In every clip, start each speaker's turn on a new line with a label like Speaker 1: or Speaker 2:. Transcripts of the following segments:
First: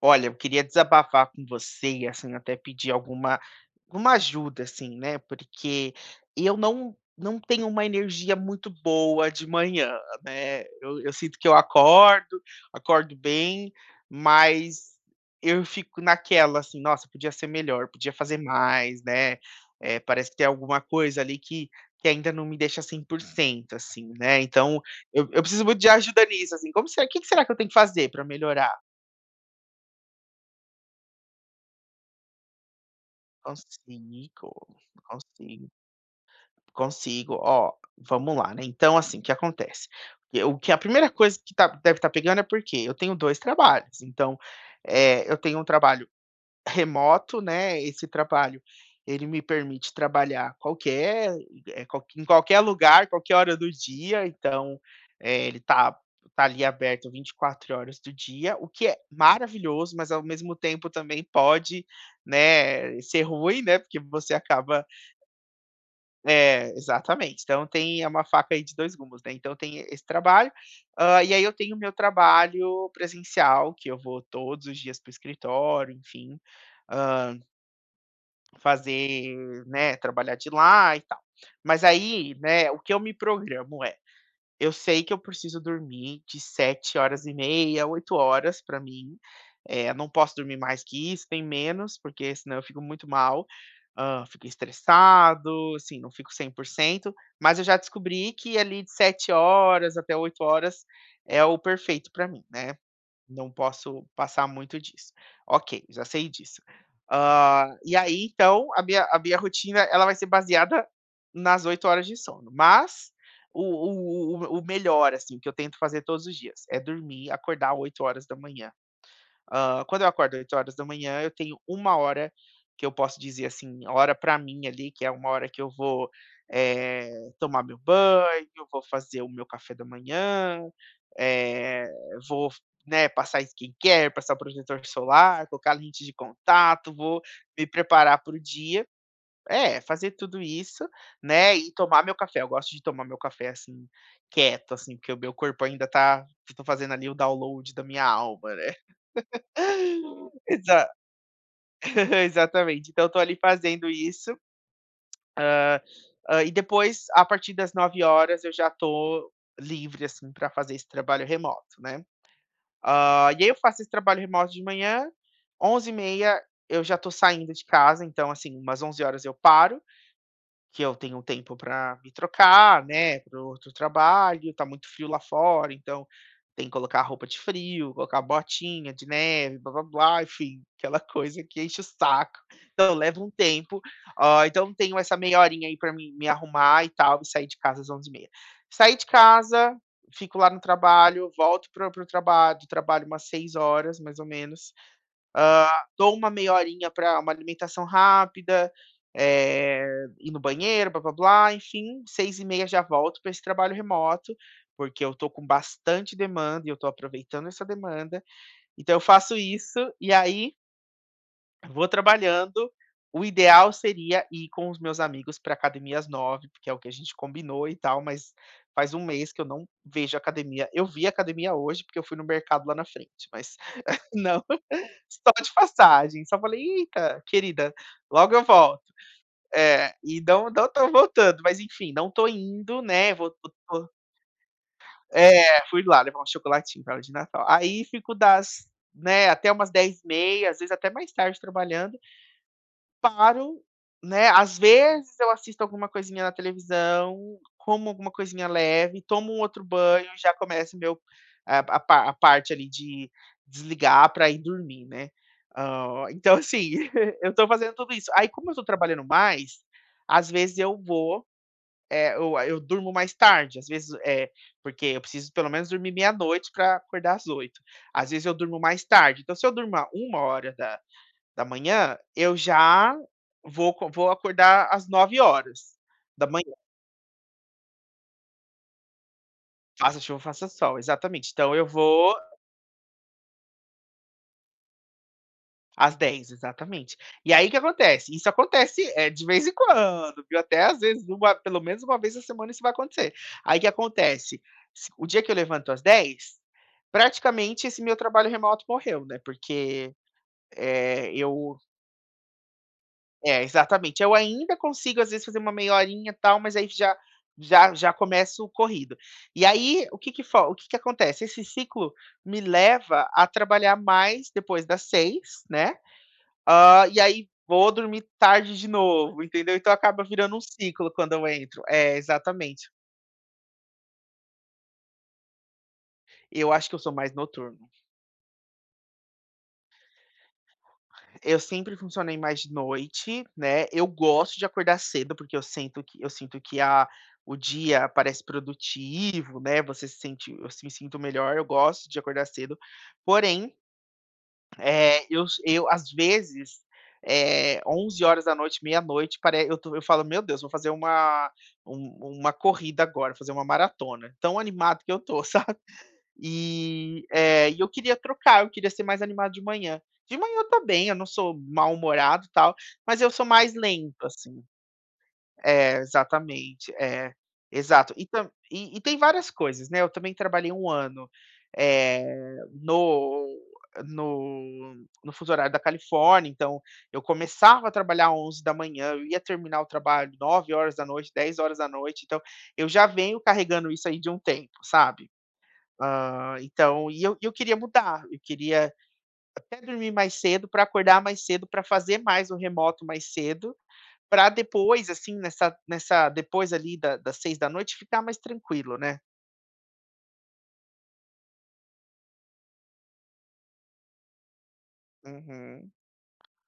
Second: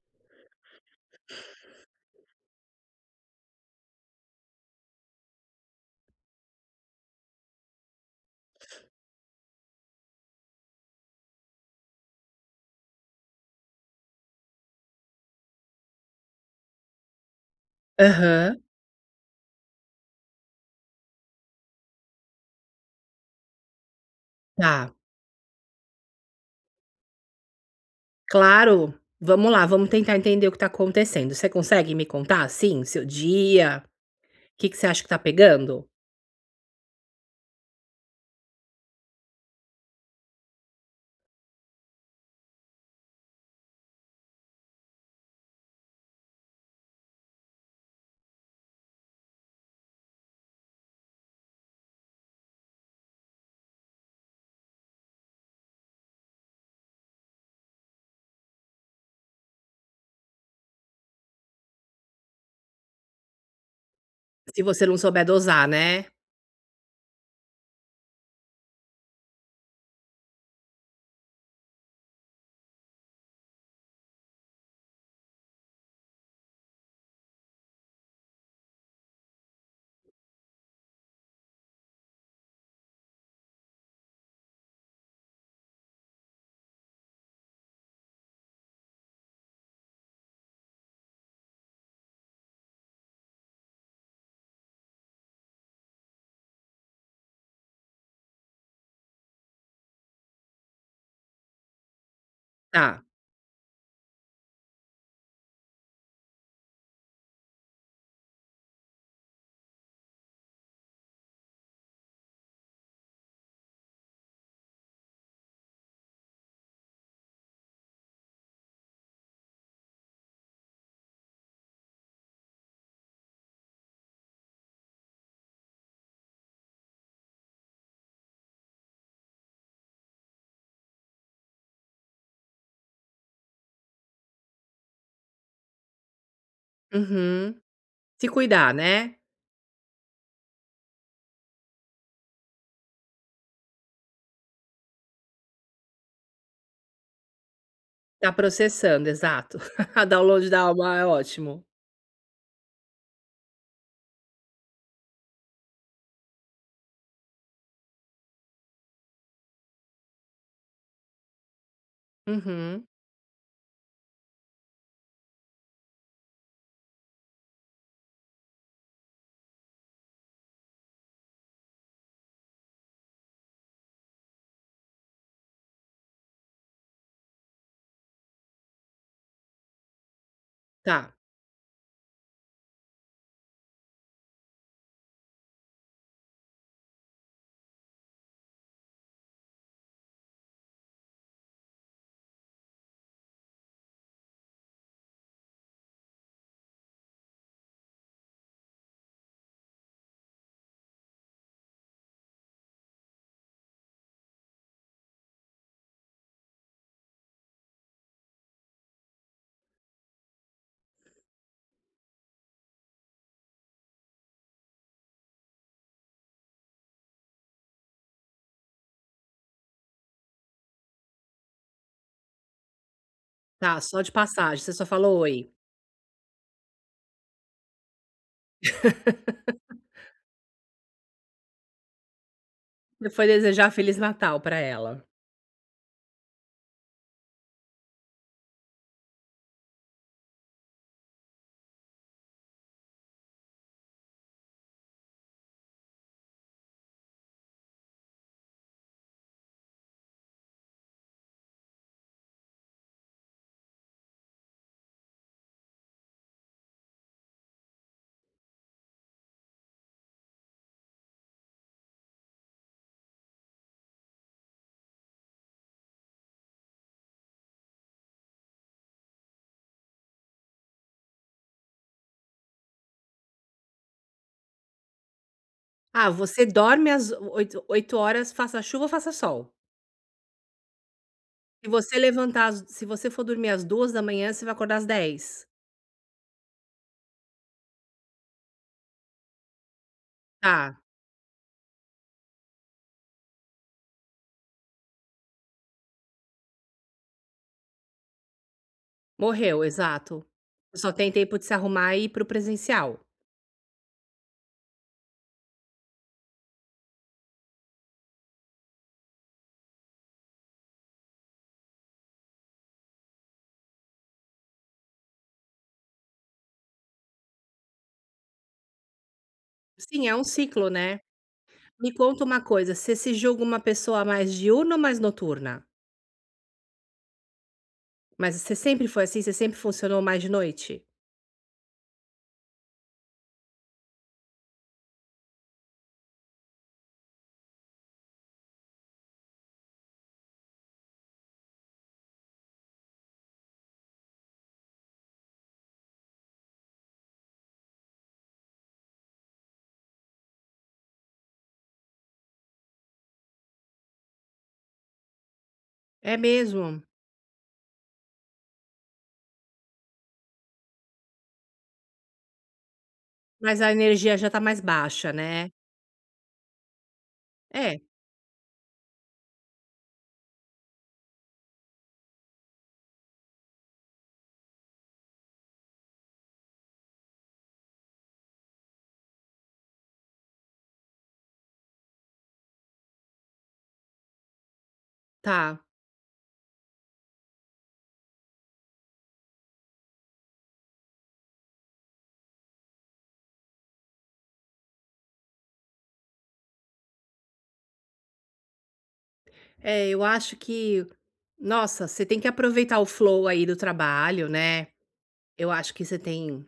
Speaker 1: Olha, eu queria desabafar com você e, assim, até pedir alguma ajuda, assim, né, porque eu não tenho uma energia muito boa de manhã, né. Eu sinto que eu acordo, bem, mas eu fico naquela, assim: "Nossa, podia ser melhor, podia fazer
Speaker 2: Aham,
Speaker 1: mais", né. Parece que tem alguma coisa ali que ainda não me deixa 100%, assim, né. Então
Speaker 2: tá.
Speaker 1: eu preciso muito de ajuda nisso, assim, como será, o que que será que eu tenho que fazer para melhorar?
Speaker 2: Claro. Vamos lá, vamos tentar entender o que tá acontecendo. Você consegue me contar, assim, seu dia?
Speaker 1: Consigo,
Speaker 2: O que que você acha que tá
Speaker 1: consigo,
Speaker 2: pegando?
Speaker 1: consigo. Ó, vamos lá, né, então, assim, o que acontece? E o que a primeira coisa que deve estar pegando é porque eu tenho 2 trabalhos, então, eu tenho um trabalho remoto, né, esse trabalho, ele me permite trabalhar qualquer, em qualquer lugar, qualquer hora do dia, então, ele tá ali aberto 24 horas do dia, o que é maravilhoso, mas ao mesmo tempo também pode, né, ser ruim, né, porque você
Speaker 2: Se você
Speaker 1: acaba.
Speaker 2: não souber dosar, né.
Speaker 1: É, exatamente. Então tem é uma faca aí de 2 gumes, né, então tem esse trabalho, e aí eu tenho o meu trabalho presencial, que eu vou todos os dias para o escritório, enfim, ah, fazer, né, trabalhar de lá e tal. Mas aí, né, o que eu me programo é, eu sei que eu preciso dormir de 7 horas e meia, 8 horas para mim, não posso dormir mais que isso, tem menos, porque senão eu fico muito mal, fico estressado, assim, não fico 100%. Mas eu já descobri que ali de 7 horas até 8 horas é o perfeito para mim, né.
Speaker 2: Tá.
Speaker 1: Não posso passar muito disso. Ok, já sei disso. E aí, então, a minha rotina, ela vai ser baseada nas 8 horas de sono, mas o melhor, assim, que eu tento fazer todos os dias, é dormir, acordar 8 horas da manhã. Quando eu acordo 8 horas da manhã, eu tenho uma hora que eu posso dizer, assim, hora para mim ali, que é uma hora que eu vou, eh, tomar meu banho, vou fazer o meu café da manhã, eh, vou, né, passar skincare, passar protetor solar, colocar lente de contato, vou
Speaker 2: Uhum.
Speaker 1: me preparar
Speaker 2: Se
Speaker 1: para o
Speaker 2: cuidar,
Speaker 1: dia.
Speaker 2: né.
Speaker 1: É, fazer tudo isso, né, e tomar meu café. Eu gosto de tomar meu café, assim, quieto, assim, porque o meu corpo ainda tá, eu tô fazendo ali o download da minha
Speaker 2: Tá
Speaker 1: alma, né.
Speaker 2: processando, exato. Download da
Speaker 1: Exa
Speaker 2: alma é ótimo.
Speaker 1: Exatamente. Então eu tô ali fazendo isso, e depois, a partir das 9 horas eu já tô livre, assim, para fazer esse trabalho remoto, né.
Speaker 2: Uhum.
Speaker 1: E aí eu faço esse trabalho remoto de manhã, 11h30 eu já tô saindo de casa, então, assim, umas 11 horas eu paro, que eu tenho tempo para me trocar, né, para o outro trabalho, tá muito frio lá fora, então tem que colocar roupa de frio, colocar botinha de neve, blá blá blá, enfim, aquela
Speaker 2: Tá,
Speaker 1: coisa que enche o saco. Então leva um tempo, então tenho essa meia horinha aí para mim me arrumar e tal, e sair de casa às 11h30. Saí de casa, fico lá no trabalho, volto para o trabalho do trabalho umas 6 horas, mais ou menos. Dou uma meia horinha pra uma alimentação rápida, eh, ir no banheiro, blá-blá-blá, enfim, 6h30 já volto para esse trabalho remoto, porque eu tô com bastante demanda e eu tô aproveitando essa demanda. Então eu faço isso e aí vou trabalhando. O ideal seria ir com os meus amigos para academia às 9, porque é o que a gente combinou e tal, mas faz um mês que eu não vejo academia. Eu vi academia hoje, porque eu fui no mercado lá na frente, mas
Speaker 2: tá, só de
Speaker 1: não,
Speaker 2: passagem, você só falou
Speaker 1: só
Speaker 2: "Oi".
Speaker 1: de passagem. Só falei: "Eita, querida, logo eu volto." É, e não, não tô voltando, mas enfim, não tô indo,
Speaker 2: Você
Speaker 1: né?
Speaker 2: foi desejar feliz Natal pra ela.
Speaker 1: É, fui lá levar um chocolatinho pra ela de Natal. Aí fico das, né, até umas 10h30, às vezes até mais tarde, trabalhando. Paro, né, às vezes eu assisto alguma coisinha na televisão, como alguma coisinha leve, tomo um outro banho, já começa o meu, a parte ali de desligar para ir dormir, né. Então assim, eu tô fazendo tudo isso. Aí como eu tô trabalhando mais, às vezes eu vou, eu durmo mais tarde, às vezes, é porque eu preciso pelo menos dormir meia-noite para acordar às 8. Às vezes eu durmo mais tarde, então se eu durmo 1 hora h da manhã, eu já vou acordar às 9 horas
Speaker 2: Ah,
Speaker 1: da
Speaker 2: você
Speaker 1: manhã,
Speaker 2: dorme às oito horas, faça chuva ou faça sol.
Speaker 1: faça chuva, faça sol, exatamente. Então eu
Speaker 2: Se você
Speaker 1: vou
Speaker 2: levantar às se você for dormir às 2h da manhã, você vai acordar às 10h.
Speaker 1: às 10, exatamente. E aí o que acontece? Isso acontece, é de vez em
Speaker 2: H
Speaker 1: quando, viu, até às
Speaker 2: Tá,
Speaker 1: vezes uma pelo menos uma vez na semana isso vai acontecer. Aí o que acontece? Se o dia que eu levanto às 10, praticamente esse meu trabalho remoto morreu, né,
Speaker 2: morreu,
Speaker 1: porque,
Speaker 2: exato. Só tem
Speaker 1: eh,
Speaker 2: tempo de se
Speaker 1: eu
Speaker 2: arrumar e ir para o presencial.
Speaker 1: é, exatamente. Eu ainda consigo, às vezes, fazer uma meia horinha e tal, mas aí já já começo o corrido. E aí, o que que fo o que que acontece? Esse ciclo me leva a trabalhar mais depois das seis, né, e aí vou dormir tarde de novo, entendeu? Então acaba
Speaker 2: Sim, é um
Speaker 1: virando um
Speaker 2: ciclo,
Speaker 1: ciclo
Speaker 2: né.
Speaker 1: quando eu entro.
Speaker 2: Me
Speaker 1: É,
Speaker 2: conta uma
Speaker 1: exatamente.
Speaker 2: coisa, você se julga uma pessoa mais diurna ou mais noturna?
Speaker 1: Eu acho que eu sou mais noturno.
Speaker 2: Mas você sempre foi assim? Você sempre funcionou mais de noite?
Speaker 1: Eu sempre funcionei mais de noite, né, eu gosto de acordar cedo, porque eu sinto que a o dia parece produtivo, né, você se sente eu me sinto melhor, eu gosto de acordar cedo. Porém, eu às vezes, é, 11 horas da noite, meia-noite, pare eu falo: "Meu Deus, vou fazer uma uma corrida agora, fazer uma maratona", tão animado que eu tô.
Speaker 2: É mesmo?
Speaker 1: E, eu queria trocar, eu queria ser mais animado de manhã. De manhã eu tô bem, eu não sou mal-humorado e tal, mas eu sou mais
Speaker 2: Mas a
Speaker 1: lento,
Speaker 2: energia já tá
Speaker 1: assim.
Speaker 2: mais baixa, né.
Speaker 1: É, exatamente, é,
Speaker 2: É,
Speaker 1: exato. E tem várias coisas, né, eu também trabalhei um ano, eh, no no no fuso horário da Califórnia, então eu começava a trabalhar 11 manhã, eu ia terminar o trabalho 21 horas da noite. Então eu já venho carregando isso aí de um tempo, sabe.
Speaker 2: tá.
Speaker 1: Então, eu queria mudar, eu queria até dormir mais cedo para acordar mais cedo, para fazer mais o remoto mais cedo, para depois, assim, nessa, depois ali da das 6 da noite ficar mais tranquilo, né.
Speaker 2: É, eu acho que nossa, você tem que aproveitar o flow aí do trabalho, né. Eu
Speaker 1: Uhum,
Speaker 2: acho que você tem.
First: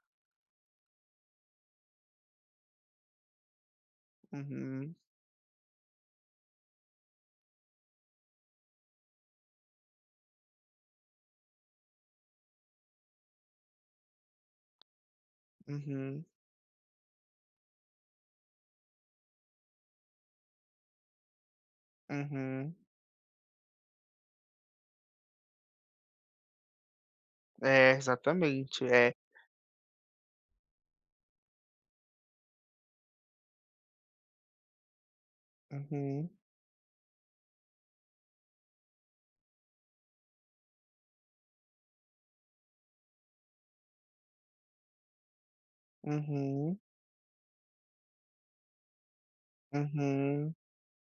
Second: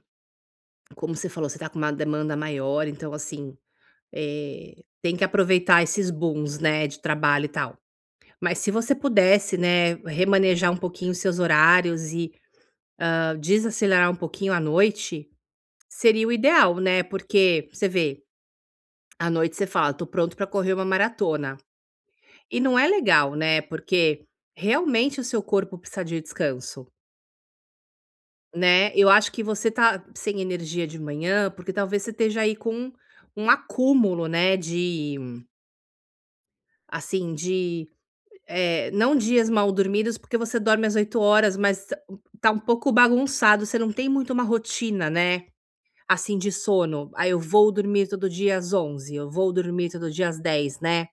Speaker 2: Como você falou, você tá com uma demanda maior, então, assim,
Speaker 1: uhum,
Speaker 2: tem que aproveitar esses booms, né, de trabalho e tal. Mas se você pudesse, né, remanejar um pouquinho os seus horários e, desacelerar um pouquinho à noite,
Speaker 1: uhum,
Speaker 2: seria o ideal, né, porque você vê, à noite você fala: "Tô pronto pra correr uma maratona", e
Speaker 1: uhum.
Speaker 2: não é legal, né, porque realmente o seu corpo precisa de descanso.
Speaker 1: É, exatamente,
Speaker 2: Né, eu
Speaker 1: é.
Speaker 2: acho que você tá sem energia de manhã, porque talvez você esteja aí com um acúmulo, né, de,
Speaker 1: Uhum,
Speaker 2: assim, de, não dias mal dormidos, porque você dorme às 8 horas, mas tá tá um pouco bagunçado, você não tem muito uma rotina, né, assim, de
Speaker 1: uhum,
Speaker 2: sono. Aí eu vou dormir todo dia às 11h, eu vou dormir todo dia às
Speaker 1: uhum,
Speaker 2: 10h, né.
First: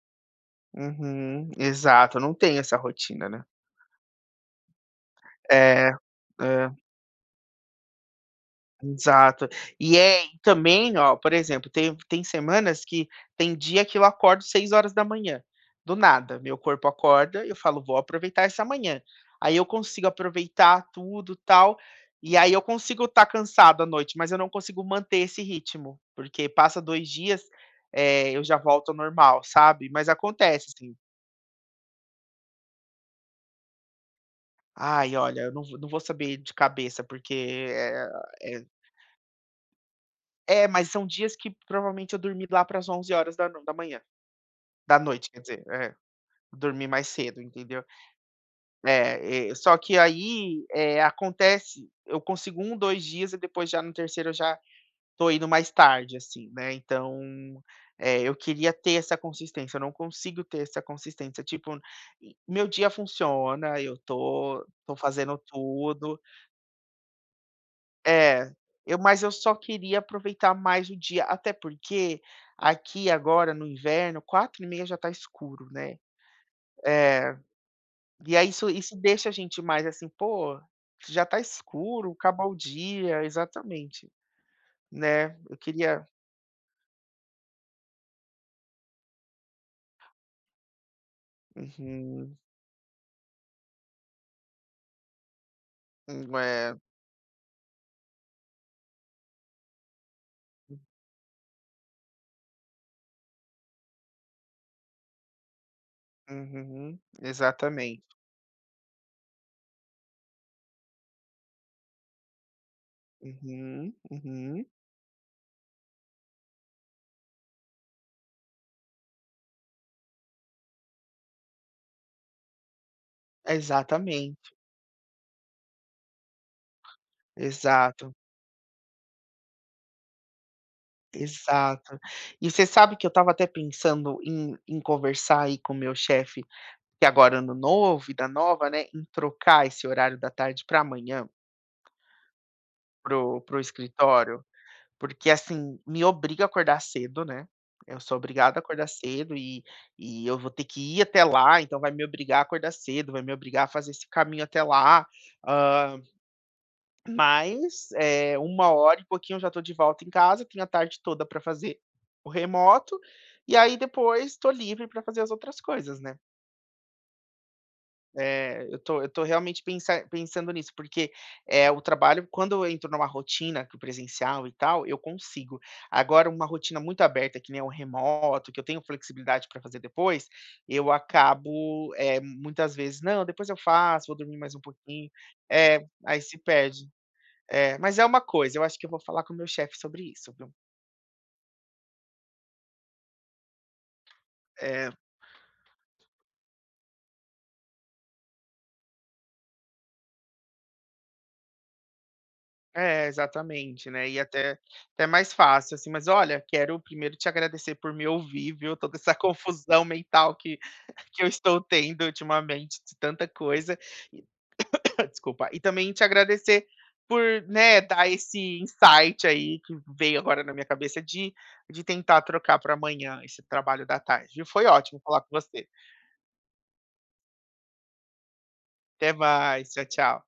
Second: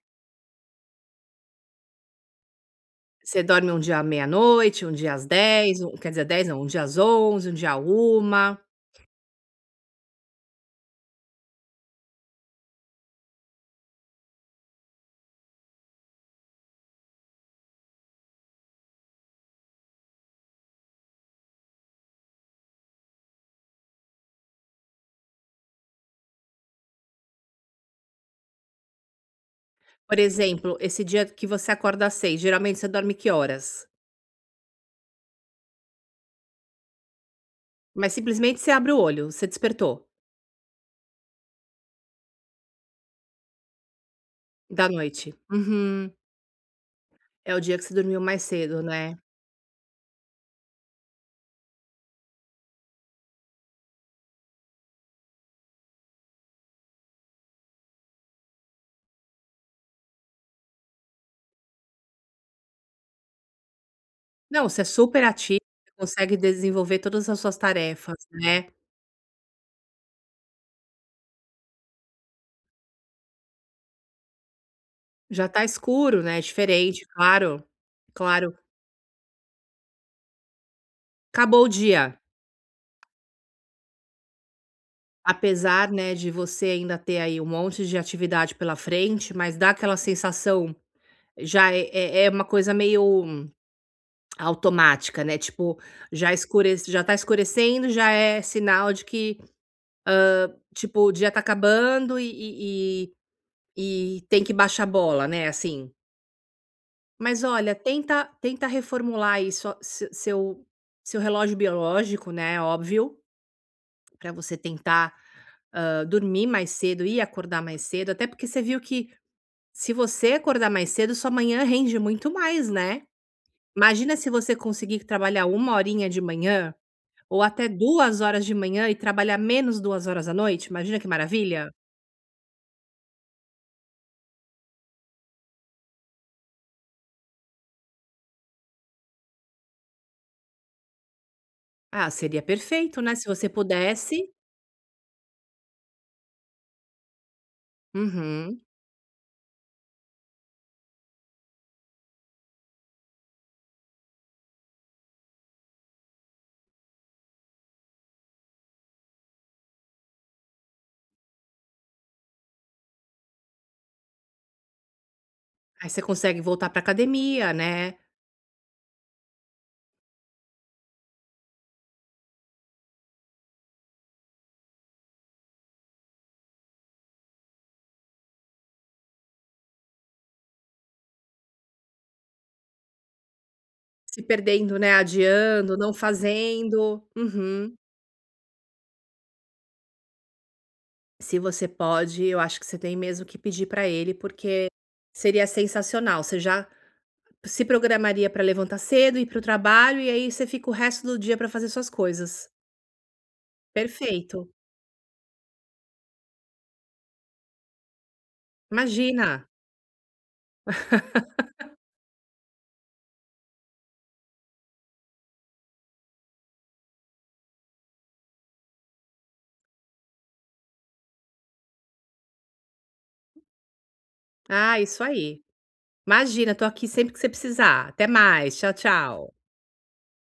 Speaker 1: uhum. Exato, eu não tenho essa rotina, né.
Speaker 2: Você dorme um dia à meia-noite, um dia às 10h,
Speaker 1: É, é.
Speaker 2: um quer dizer, dez não, um dia às 11h, um dia à 1h.
Speaker 1: Exato. E também, ó, por exemplo, tem semanas que tem dia que eu acordo 6 horas da manhã, do nada, meu corpo acorda, eu falo: "Vou aproveitar essa manhã." Aí eu consigo aproveitar tudo, tal, e aí eu consigo estar cansado à noite, mas eu não consigo manter esse ritmo, porque passa 2 dias, eu já volto ao normal, sabe. Mas
Speaker 2: Por
Speaker 1: acontece,
Speaker 2: exemplo,
Speaker 1: assim.
Speaker 2: esse dia que você acorda às 6h, geralmente você dorme que horas?
Speaker 1: Ai, olha, eu não vou não vou saber de cabeça, porque,
Speaker 2: Mas simplesmente
Speaker 1: é.
Speaker 2: você abre o olho, você despertou,
Speaker 1: É, mas são dias que provavelmente eu dormi lá para as 11 horas da no da manhã,
Speaker 2: da
Speaker 1: da noite,
Speaker 2: noite.
Speaker 1: quer dizer, é,
Speaker 2: Uhum.
Speaker 1: dormi mais cedo,
Speaker 2: É o dia que
Speaker 1: entendeu.
Speaker 2: você dormiu mais cedo, né.
Speaker 1: É, só que aí, acontece, eu consigo um, 2 dias e depois já no terceiro eu já tô indo mais tarde, assim, né, então, eu queria ter essa consistência, eu não consigo ter essa consistência, tipo, meu dia funciona, eu tô
Speaker 2: Não, você é
Speaker 1: tô
Speaker 2: super
Speaker 1: fazendo
Speaker 2: ativa,
Speaker 1: tudo.
Speaker 2: consegue desenvolver todas as suas tarefas,
Speaker 1: É,
Speaker 2: né.
Speaker 1: eu mas eu só queria aproveitar mais o dia, até porque aqui agora no inverno 4h30 já tá
Speaker 2: Já tá
Speaker 1: escuro, né.
Speaker 2: escuro, né, diferente,
Speaker 1: É,
Speaker 2: claro,
Speaker 1: e aí
Speaker 2: claro.
Speaker 1: isso deixa a gente mais assim: "Pô, já tá
Speaker 2: Acabou o
Speaker 1: escuro,
Speaker 2: dia,
Speaker 1: acabou o dia", exatamente, né. Eu
Speaker 2: apesar,
Speaker 1: queria.
Speaker 2: né, de você ainda ter aí um monte de atividade pela frente, mas dá aquela sensação, já é é é
Speaker 1: Uhum,
Speaker 2: uma coisa meio automática, né, tipo, já
Speaker 1: é,
Speaker 2: escurece, já tá escurecendo, já é sinal de que, tipo, o dia tá acabando e tem que baixar a bola, né, assim.
Speaker 1: uhum,
Speaker 2: Mas olha,
Speaker 1: exatamente.
Speaker 2: tenta reformular isso, a se seu relógio biológico, né, óbvio,
Speaker 1: Uhum,
Speaker 2: para você
Speaker 1: uhum.
Speaker 2: tentar, dormir mais cedo e acordar mais cedo, até porque você viu que se você acordar mais cedo, sua manhã rende muito mais, né. Imagina se
Speaker 1: Exatamente,
Speaker 2: você conseguir trabalhar uma horinha de manhã, ou até
Speaker 1: exato,
Speaker 2: 2 horas de manhã, e trabalhar menos 2 horas à noite, imagina que maravilha?
Speaker 1: exato. E você sabe que eu estava até pensando em conversar aí com o meu chefe, que agora ano novo, vida nova, né, em trocar esse horário da tarde para amanhã,
Speaker 2: Ah, seria perfeito, né,
Speaker 1: para
Speaker 2: se você
Speaker 1: o
Speaker 2: pudesse.
Speaker 1: escritório, porque assim, me obriga a acordar cedo, né, eu sou obrigada a
Speaker 2: Uhum.
Speaker 1: acordar cedo, e eu vou ter que ir até lá, então vai me obrigar a acordar cedo, vai me obrigar a fazer esse caminho até lá, hã, mas, 13 hora e pouquinho eu já estou de volta em casa, tenho a tarde toda para fazer o remoto, e aí depois estou livre para fazer as outras
Speaker 2: Aí
Speaker 1: coisas,
Speaker 2: você
Speaker 1: né.
Speaker 2: consegue voltar pra academia, né,
Speaker 1: É, eu tô realmente pensando nisso, porque, o trabalho, quando eu entro numa rotina que o presencial e tal, eu consigo. Agora uma rotina muito aberta, que nem o remoto, que eu tenho flexibilidade para fazer depois, eu acabo, muitas vezes: "Não, depois eu faço, vou
Speaker 2: se
Speaker 1: dormir mais um
Speaker 2: perdendo, né,
Speaker 1: pouquinho."
Speaker 2: adiando,
Speaker 1: É,
Speaker 2: não
Speaker 1: aí se perde.
Speaker 2: fazendo. Uhum.
Speaker 1: É, mas é uma coisa, eu acho que eu vou falar com o meu chefe sobre isso, viu.
Speaker 2: Se você pode, eu acho que você tem mesmo que pedir pra ele, porque
Speaker 1: É.
Speaker 2: seria sensacional, você já se programaria pra levantar cedo, ir para o trabalho e aí você fica o resto do dia pra fazer suas coisas.
Speaker 1: É, exatamente, né, e
Speaker 2: Perfeito.
Speaker 1: até mais fácil, assim. Mas olha, quero primeiro te agradecer por me ouvir, viu, toda essa
Speaker 2: Imagina.
Speaker 1: confusão mental que que eu estou tendo ultimamente de tanta coisa. E desculpa. E também te agradecer por, né, dar esse insight aí que veio agora na minha cabeça de tentar trocar para amanhã esse trabalho da tarde, viu. Foi
Speaker 2: Ah,
Speaker 1: ótimo
Speaker 2: isso
Speaker 1: falar com
Speaker 2: aí.
Speaker 1: você.
Speaker 2: Imagina, tô aqui sempre que você precisar. Até mais, tchau,
Speaker 1: Até
Speaker 2: tchau.
Speaker 1: mais. Tchau, tchau.